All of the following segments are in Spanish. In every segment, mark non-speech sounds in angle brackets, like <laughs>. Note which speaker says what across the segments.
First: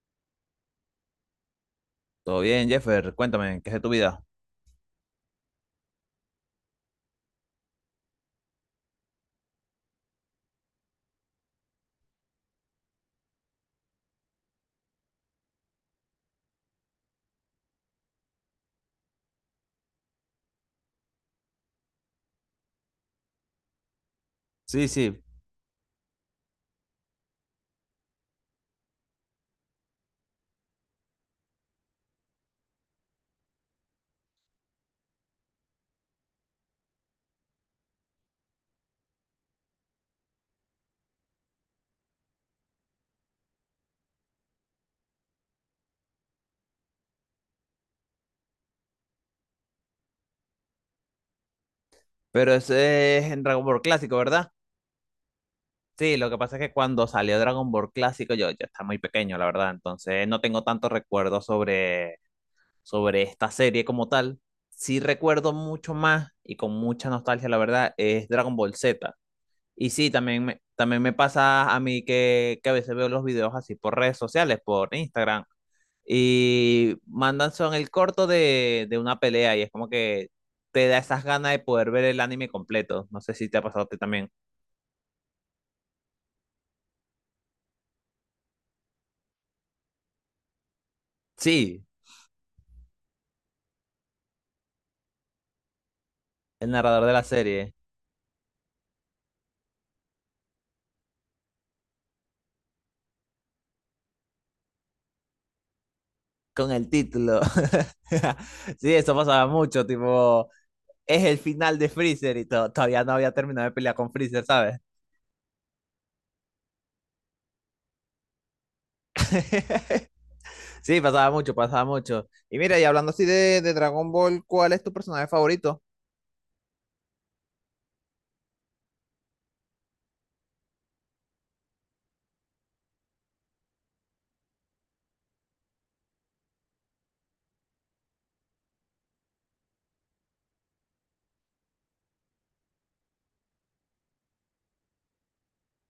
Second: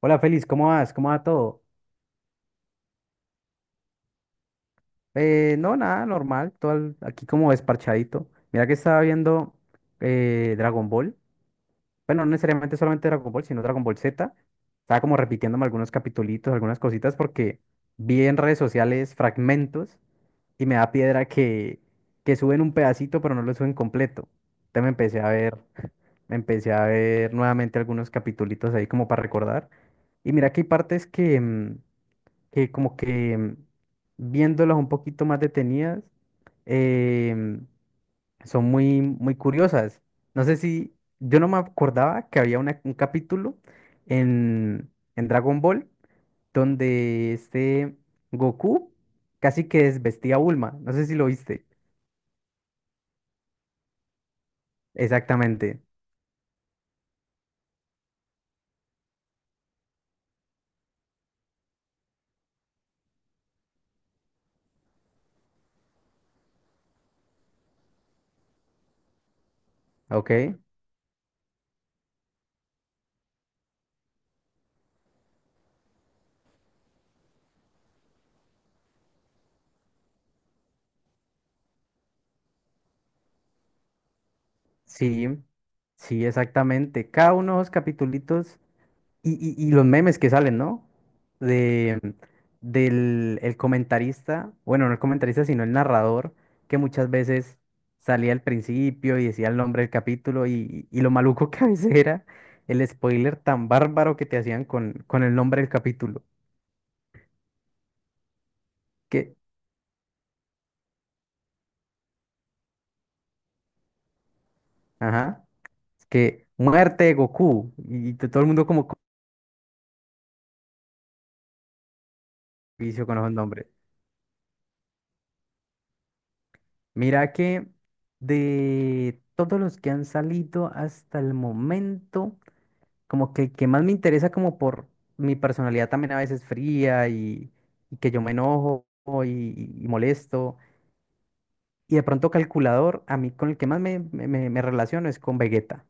Speaker 1: Hola Félix, ¿cómo vas? ¿Cómo va todo?
Speaker 2: Todo bien, Jeffer, cuéntame, ¿qué es de tu vida?
Speaker 1: No, nada, normal, aquí como desparchadito. Mira que estaba viendo Dragon Ball. Bueno, no necesariamente solamente Dragon Ball, sino Dragon Ball Z. Estaba como repitiéndome algunos capitulitos, algunas cositas, porque vi en redes sociales fragmentos y me da piedra que suben un pedacito, pero no lo suben completo. Entonces
Speaker 2: Sí,
Speaker 1: me empecé
Speaker 2: sí.
Speaker 1: a ver, <laughs> me empecé a ver nuevamente algunos capitulitos ahí como para recordar. Y mira que hay partes que como que viéndolas un poquito más detenidas, em, son muy, muy curiosas. No sé si, yo no me acordaba que había un capítulo en, en Dragon Ball donde este Goku casi que desvestía a Bulma. No sé si lo viste.
Speaker 2: Pero ese es en Dragon Ball Clásico, ¿verdad?
Speaker 1: Exactamente.
Speaker 2: Sí, lo que pasa es que cuando salió Dragon Ball Clásico yo ya estaba muy pequeño, la verdad, entonces no tengo tantos recuerdos sobre esta serie como tal. Sí recuerdo mucho más y con mucha nostalgia, la verdad, es Dragon Ball Z. Y sí, también
Speaker 1: Ok.
Speaker 2: me, también me pasa a mí que a veces veo los videos así por redes sociales, por Instagram, y mandan son el corto de una pelea y es como que te da esas ganas de poder ver el anime completo. No sé si te ha pasado a ti también.
Speaker 1: Sí, sí, exactamente. Cada uno de los capítulos. Y, y los memes que salen, ¿no?
Speaker 2: Sí,
Speaker 1: De, Del el comentarista, bueno, no el comentarista, sino el narrador,
Speaker 2: el
Speaker 1: que
Speaker 2: narrador
Speaker 1: muchas
Speaker 2: de la
Speaker 1: veces
Speaker 2: serie,
Speaker 1: salía al principio y decía el nombre del capítulo y lo maluco que a veces era el spoiler tan bárbaro que te hacían con el nombre del capítulo.
Speaker 2: con el título. <laughs> Sí, eso
Speaker 1: Que,
Speaker 2: pasaba mucho, tipo, es el final de Freezer y todavía no había terminado de pelear con Freezer, ¿sabes?
Speaker 1: ajá, que muerte de Goku y todo el mundo como con
Speaker 2: <laughs> Sí, pasaba mucho, pasaba mucho. Y mira, y
Speaker 1: vicio
Speaker 2: hablando
Speaker 1: con
Speaker 2: así
Speaker 1: esos
Speaker 2: de,
Speaker 1: nombres.
Speaker 2: de Dragon Ball, ¿cuál es tu personaje favorito?
Speaker 1: Mira que de todos los que han salido hasta el momento, como que el que más me interesa como por mi personalidad también a veces fría y que yo me enojo y molesto. Y de pronto calculador, a mí con el que más me relaciono es con Vegeta.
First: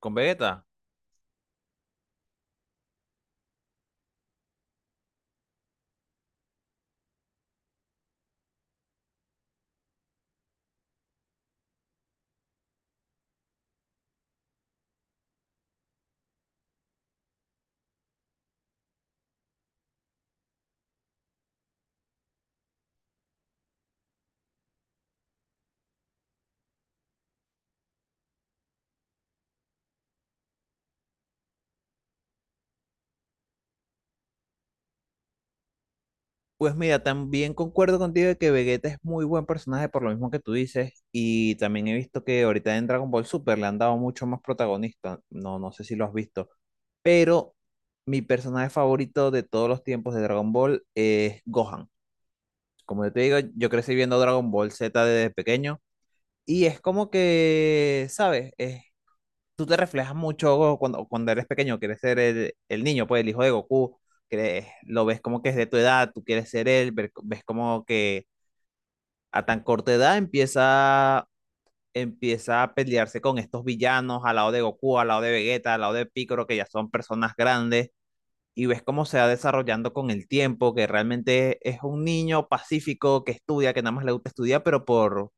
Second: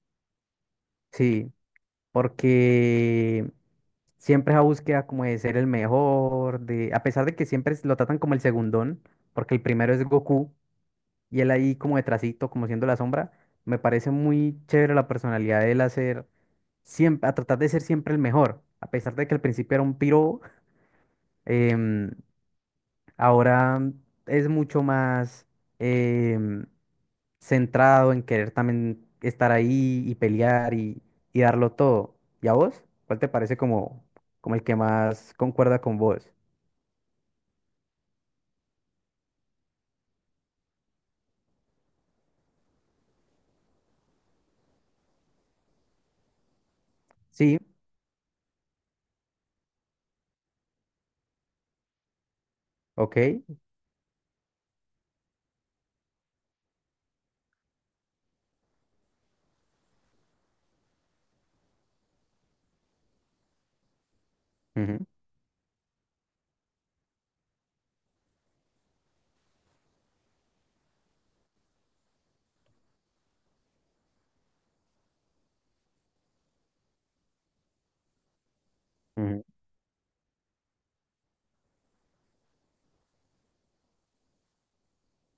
Speaker 2: Con Vegeta.
Speaker 1: Sí, porque siempre esa búsqueda como de ser el mejor, de, a pesar de que lo tratan como el segundón, porque el primero es Goku y él ahí como detrásito, como siendo la sombra. Me parece muy chévere la personalidad de él hacer siempre, a tratar de ser siempre el mejor. A pesar de que al principio era un piro, em, ahora es mucho más em, centrado en querer también estar ahí y pelear y darlo todo. ¿Y a vos? ¿Cuál te parece como, como el que más concuerda con vos?
Speaker 2: Pues mira, también concuerdo contigo de que Vegeta es muy buen personaje por lo mismo que tú dices y también he visto que ahorita en Dragon Ball Super le han dado mucho más protagonista, no, no sé si lo has visto, pero
Speaker 1: Sí,
Speaker 2: mi personaje favorito de todos los tiempos de Dragon Ball es Gohan. Como yo te digo,
Speaker 1: ok.
Speaker 2: yo crecí viendo Dragon Ball Z desde pequeño y es como que, ¿sabes? Tú te reflejas mucho cuando eres pequeño, quieres ser el niño, pues el hijo de Goku, crees
Speaker 1: Ujú,
Speaker 2: lo ves como que es de tu edad, tú quieres ser él, ves como que a tan corta edad empieza a pelearse con estos villanos al lado de Goku, al lado de Vegeta, al lado de Piccolo, que ya son personas grandes, y ves cómo se va
Speaker 1: ujú.
Speaker 2: desarrollando con el tiempo, que realmente es un niño pacífico que estudia, que nada más le gusta estudiar, pero por,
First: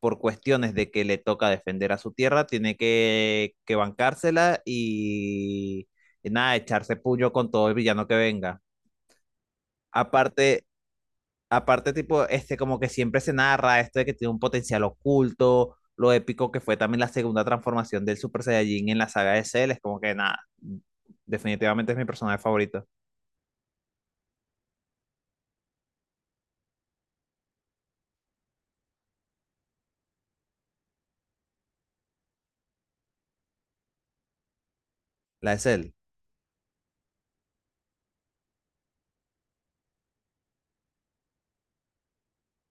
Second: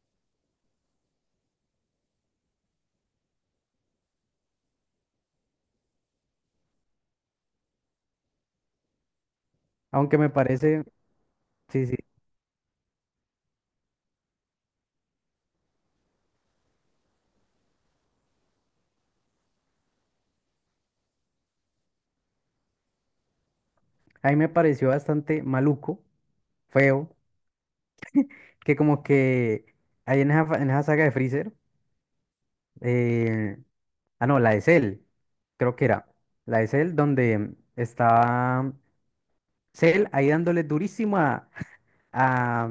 Speaker 2: por cuestiones de que le toca defender a su tierra, tiene que bancársela y nada, echarse puño con todo el villano que venga.
Speaker 1: Aunque me
Speaker 2: Aparte,
Speaker 1: parece, sí,
Speaker 2: aparte,
Speaker 1: sí,
Speaker 2: tipo, este, como que siempre se narra esto de que tiene un potencial oculto, lo épico que fue también la segunda transformación del Super Saiyajin en la saga de Cell, es como que nada, definitivamente es mi personaje favorito,
Speaker 1: a mí me pareció bastante maluco, feo, que como que ahí en en esa saga de Freezer, eh, ah, no, la de Cell,
Speaker 2: la de
Speaker 1: creo que
Speaker 2: Cell.
Speaker 1: era. La de Cell donde estaba Cell ahí dándole durísimo a,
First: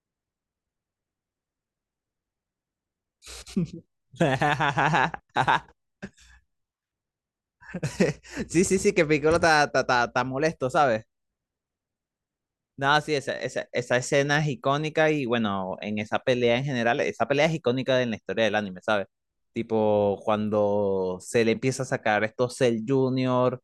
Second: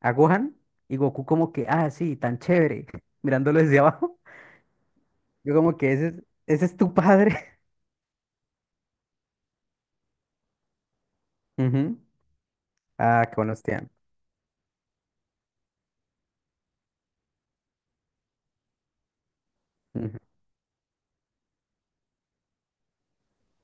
Speaker 1: a Gohan y Goku como que, ah, sí, tan chévere, <laughs> mirándolo desde abajo.
Speaker 2: <laughs>
Speaker 1: <laughs> Yo como que ese es tu padre.
Speaker 2: Sí, sí, sí, que Piccolo está molesto, ¿sabes?
Speaker 1: <laughs> Ujú.
Speaker 2: No, sí,
Speaker 1: Ah,
Speaker 2: esa,
Speaker 1: qué buenos
Speaker 2: esa, esa
Speaker 1: tiempos.
Speaker 2: escena es icónica y bueno, en esa pelea en general, esa pelea es icónica en la historia del anime, ¿sabes?
Speaker 1: Ujú.
Speaker 2: Tipo, cuando Cell empieza a sacar estos Cell Junior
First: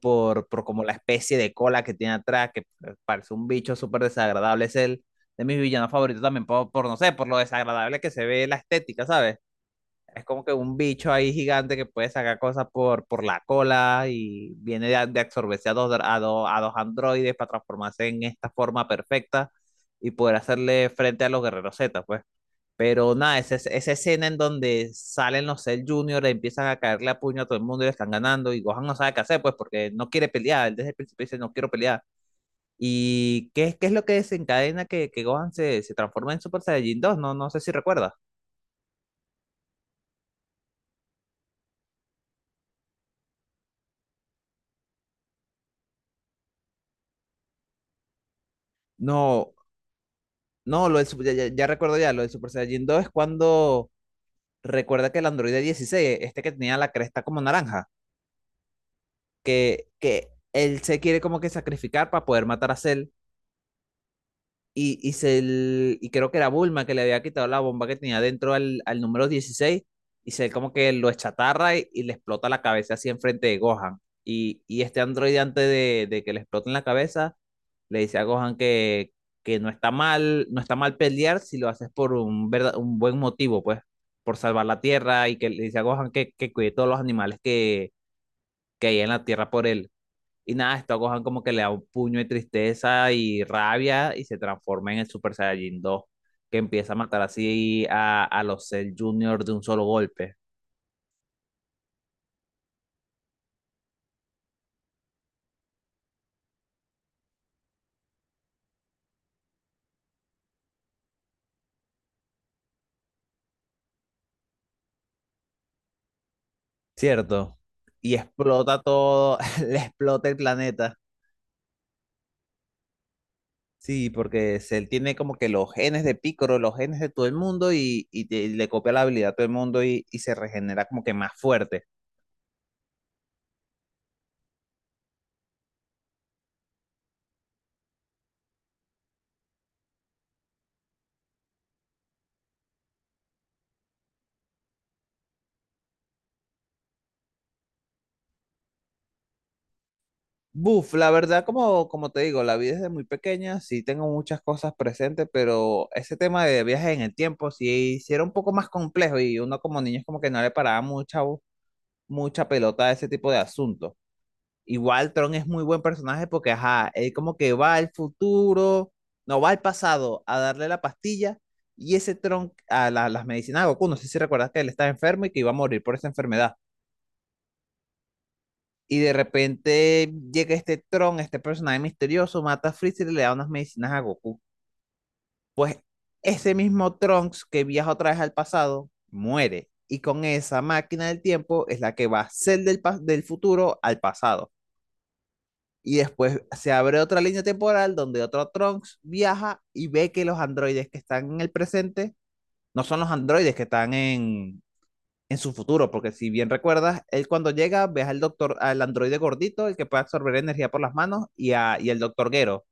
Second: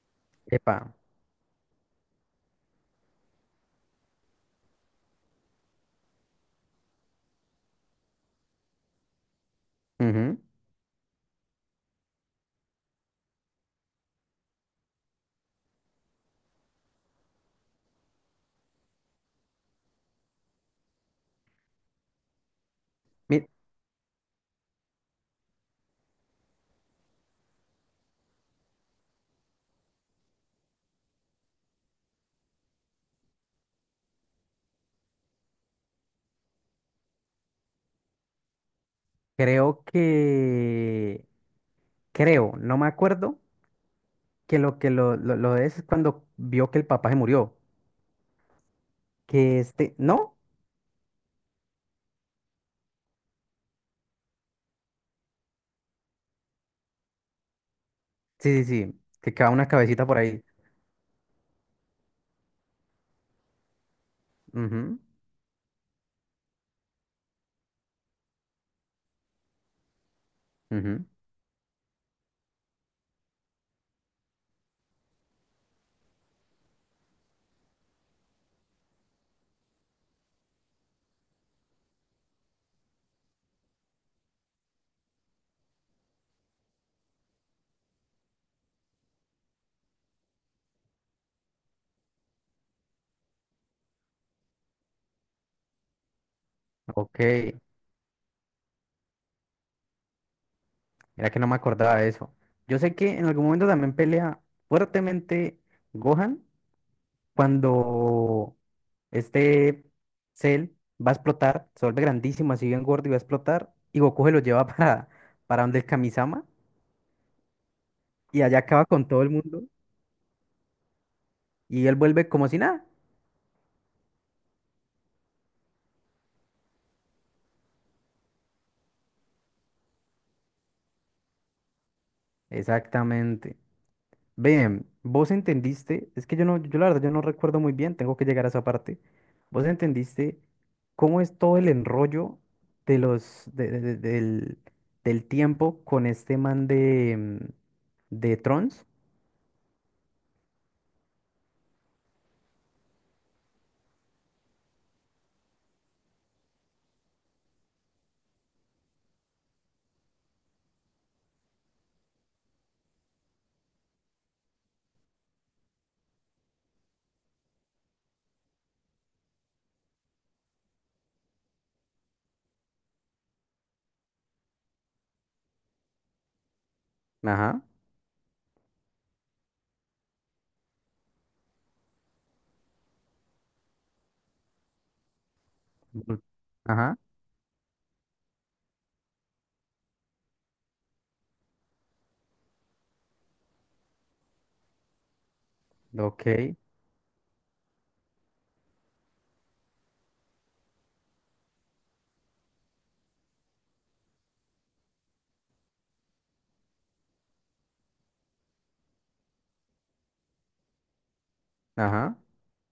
Speaker 2: por
Speaker 1: Epa.
Speaker 2: como la especie de cola que tiene atrás, que parece un bicho súper desagradable. Es el de mis villanos favoritos también, por, no sé, por lo desagradable que se ve la estética, ¿sabes? Es
Speaker 1: Ujú.
Speaker 2: como que un bicho ahí gigante que puede sacar cosas por la cola y viene de absorberse a dos androides para transformarse en esta forma perfecta y poder hacerle frente a los guerreros Z, pues. Pero nada,
Speaker 1: Mi-
Speaker 2: esa escena en donde salen los Cell Junior, empiezan a caerle a puño a todo el mundo y le están ganando. Y Gohan no sabe qué hacer, pues, porque no quiere pelear. Él desde el principio dice: No quiero pelear. ¿Y qué es lo que desencadena que Gohan se transforma en Super Saiyajin dos? No, no sé si recuerdas.
Speaker 1: Creo que, creo, no me acuerdo, que lo es cuando vio que el papá se murió.
Speaker 2: No,
Speaker 1: Que este, ¿no?
Speaker 2: no, ya recuerdo ya. Lo del Super Saiyajin dos es cuando recuerda que el androide 16 este que tenía la cresta como naranja,
Speaker 1: Sí, sí, sí, que queda una
Speaker 2: que,
Speaker 1: cabecita por
Speaker 2: que
Speaker 1: ahí.
Speaker 2: él se quiere como que sacrificar para poder matar a Cell y,
Speaker 1: Ujú,
Speaker 2: y, se el- y creo que era Bulma que le había quitado la bomba que tenía dentro al número 16 y se como que
Speaker 1: ujú.
Speaker 2: lo chatarra y le explota la cabeza así enfrente de Gohan. Y este androide antes de que le explote en la cabeza le dice a Gohan que no está mal, no está mal pelear si lo haces por un buen motivo, pues, por salvar la tierra y que le dice a Gohan que cuide todos los animales que hay en la tierra por él. Y nada, esto a Gohan como que le da un puño de tristeza y rabia y se transforma en el Super Saiyajin dos que empieza a
Speaker 1: Ok,
Speaker 2: matar
Speaker 1: era
Speaker 2: así a los Cell Junior de un solo golpe,
Speaker 1: que no me acordaba de eso. Yo sé que en algún momento también pelea fuertemente Gohan cuando este Cell va a explotar, se vuelve grandísimo, así bien gordo y va a explotar, y Goku se lo lleva <laughs> para donde el Kamisama,
Speaker 2: ¿cierto? Y
Speaker 1: y allá
Speaker 2: explota
Speaker 1: acaba con todo el
Speaker 2: todo,
Speaker 1: mundo,
Speaker 2: <laughs> le explota el planeta.
Speaker 1: y él vuelve como si nada.
Speaker 2: Sí, porque Cell tiene como que los genes de Piccolo, los genes de todo el mundo y le copia la habilidad a todo el mundo y se regenera como que más fuerte.
Speaker 1: Exactamente. Ven, vos entendiste, es que yo no, yo la verdad, yo no recuerdo muy bien, tengo que llegar a esa parte. Vos entendiste cómo es todo el enrollo de del, del tiempo con este man de, de Trons.
Speaker 2: Buf, la verdad, como te digo, la vida es de muy pequeña, sí tengo muchas cosas presentes, pero ese tema de viajes en el tiempo sí, sí era un poco más complejo y uno como niño es como que no le paraba mucha pelota a ese tipo de asuntos. Igual Tron es muy buen personaje porque, ajá, él como que va al futuro, no va al pasado a darle la pastilla y ese Tron las medicinas de Goku, no sé si recuerdas que él estaba enfermo y que iba a morir por esa enfermedad.
Speaker 1: Ajá.
Speaker 2: Y de repente llega este Tron, este personaje misterioso, mata a Freezer y le da unas medicinas a Goku.
Speaker 1: Ujú.
Speaker 2: Ese mismo
Speaker 1: Ajá.
Speaker 2: Trunks que viaja otra vez al pasado, muere. Y con esa máquina del tiempo es la que va a ser del futuro al pasado. Y
Speaker 1: Ok.
Speaker 2: después se abre otra línea temporal donde otro Trunks viaja y ve que los androides que están en el presente no son los androides que están en su futuro, porque si bien recuerdas, él cuando llega ves al doctor, al androide gordito, el que puede absorber energía por las manos, y el
Speaker 1: Ajá.
Speaker 2: doctor Gero.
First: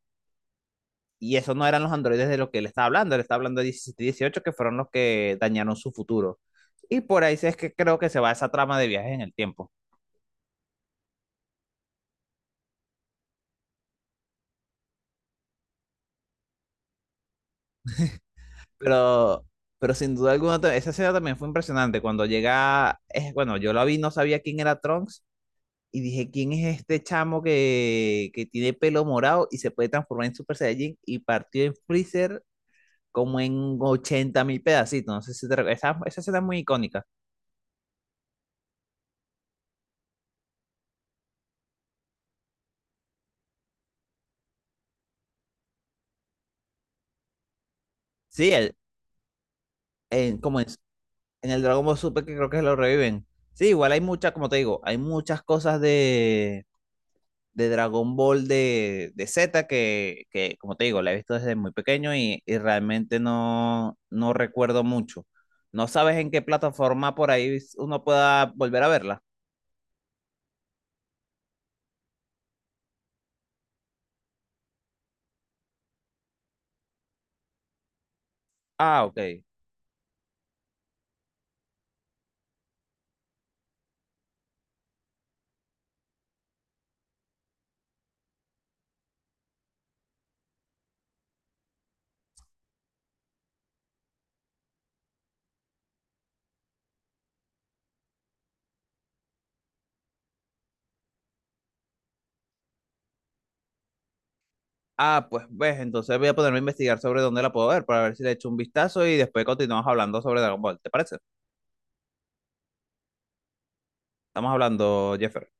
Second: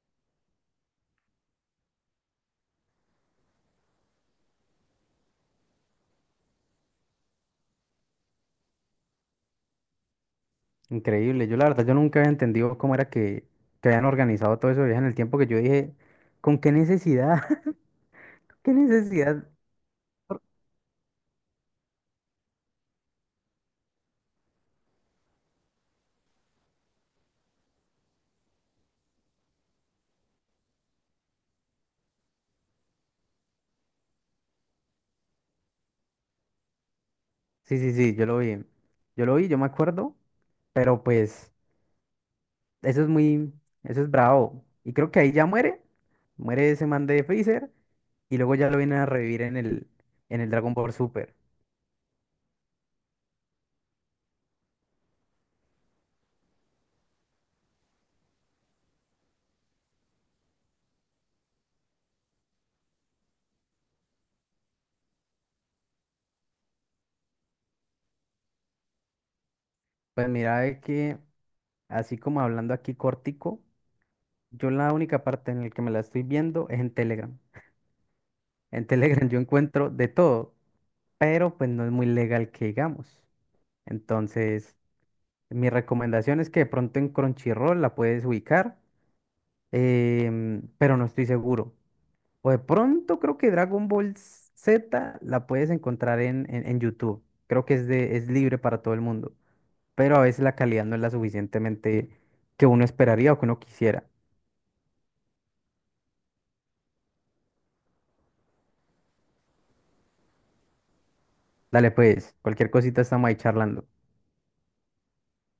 Speaker 2: Y esos no eran los androides de los que él estaba hablando de 17 y 18, que fueron los que dañaron su futuro. Y por ahí sí es que creo que se va esa trama de viajes en el tiempo.
Speaker 1: Increíble. Yo la verdad, yo nunca había entendido cómo era que habían organizado todo eso de viaje en el tiempo que yo dije, ¿con qué necesidad? <laughs> ¿Qué
Speaker 2: Pero,
Speaker 1: necesidad?
Speaker 2: pero sin duda alguna, esa escena también fue impresionante. Cuando llega, es, bueno, yo la vi, no sabía quién era Trunks, y dije, ¿quién es este chamo que tiene pelo morado y se puede transformar en Super Saiyajin? Y partió en Freezer como en 80.000 pedacitos. No sé si te recuerdas. Esa escena es muy icónica.
Speaker 1: Sí, sí, sí, yo lo vi. Yo lo vi, yo me acuerdo, pero pues eso es muy, eso es bravo. Y creo que ahí ya muere, muere ese man de Freezer y
Speaker 2: Sí,
Speaker 1: luego ya
Speaker 2: el,
Speaker 1: lo vienen a revivir
Speaker 2: en,
Speaker 1: en el
Speaker 2: como
Speaker 1: Dragon Ball Super.
Speaker 2: en el Dragon Ball Super, que creo que lo reviven. Sí, igual hay muchas, como te digo, hay muchas cosas de, de, Dragon Ball de Z que, como te digo, la he visto desde muy pequeño y realmente no, no recuerdo mucho. No sabes en qué plataforma por ahí uno pueda volver a verla.
Speaker 1: Pues mira, es que así como hablando aquí cortico, yo la única parte en la que me la estoy viendo es en Telegram. En <laughs>
Speaker 2: Ah, ok.
Speaker 1: Telegram yo encuentro de todo, pero pues no es muy legal que digamos. Entonces, mi recomendación es que de pronto en Crunchyroll la puedes ubicar, pero no estoy seguro. O de pronto creo que Dragon Ball Z la puedes encontrar en YouTube. Creo que es, de, es libre para todo el mundo, pero a veces la calidad no es la suficientemente que uno esperaría o que uno quisiera.
Speaker 2: Ah, pues ves, entonces voy a ponerme a investigar sobre dónde la puedo ver para ver si le echo un vistazo y después continuamos hablando sobre Dragon Ball. ¿Te parece?
Speaker 1: Dale pues, cualquier cosita estamos ahí charlando.
Speaker 2: Estamos hablando, Jeffer.